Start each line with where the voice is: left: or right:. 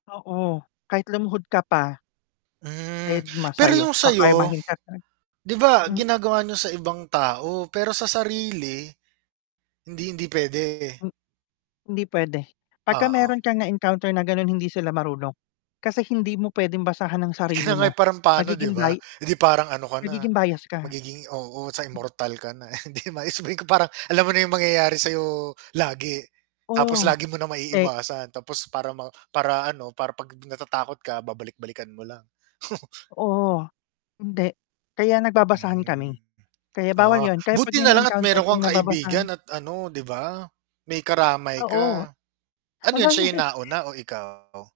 left: Oo, kahit lumuhod ka pa.
right: Hmm,
left: Deadma
right: pero yung
left: sayo,
right: sayo
left: kakarmahin ka 'non,
right: 'di ba
left: mm.
right: ginagawa niyo sa ibang tao pero sa sarili, hindi, hindi pwede?
left: M hindi pwede pagka
right: Oo.
left: meron kang na-encounter na ganon hindi sila marunong. Kasi hindi mo pwedeng basahan ang
right: Kaya
left: sarili
right: nga, eh,
left: mo,
right: parang paano 'di
left: magiging
right: ba?
left: bay
right: Eh, di parang ano ka na
left: magiging bias ka.
right: magiging oo, sa immortal ka na. Hindi maexplain kung parang alam mo na yung mangyayari sayo lagi tapos
left: Oo
right: lagi mo na
left: te
right: maiiwasan tapos para ma para ano para 'pag natatakot ka babalik-balikan mo lang.
left: Oo, hindi. Kaya nagbabasahan
right: Hmm,
left: kami kaya bawal
right: ah,
left: yun kaya pag
right: buti
left: may
right: nalang at
left: na-encounter
right: meron
left: kang
right: kang
left: nababasahan
right: kaibigan at ano 'di ba, may karamay
left: Oo.
right: ka. Ano yun siya nauna o ikaw?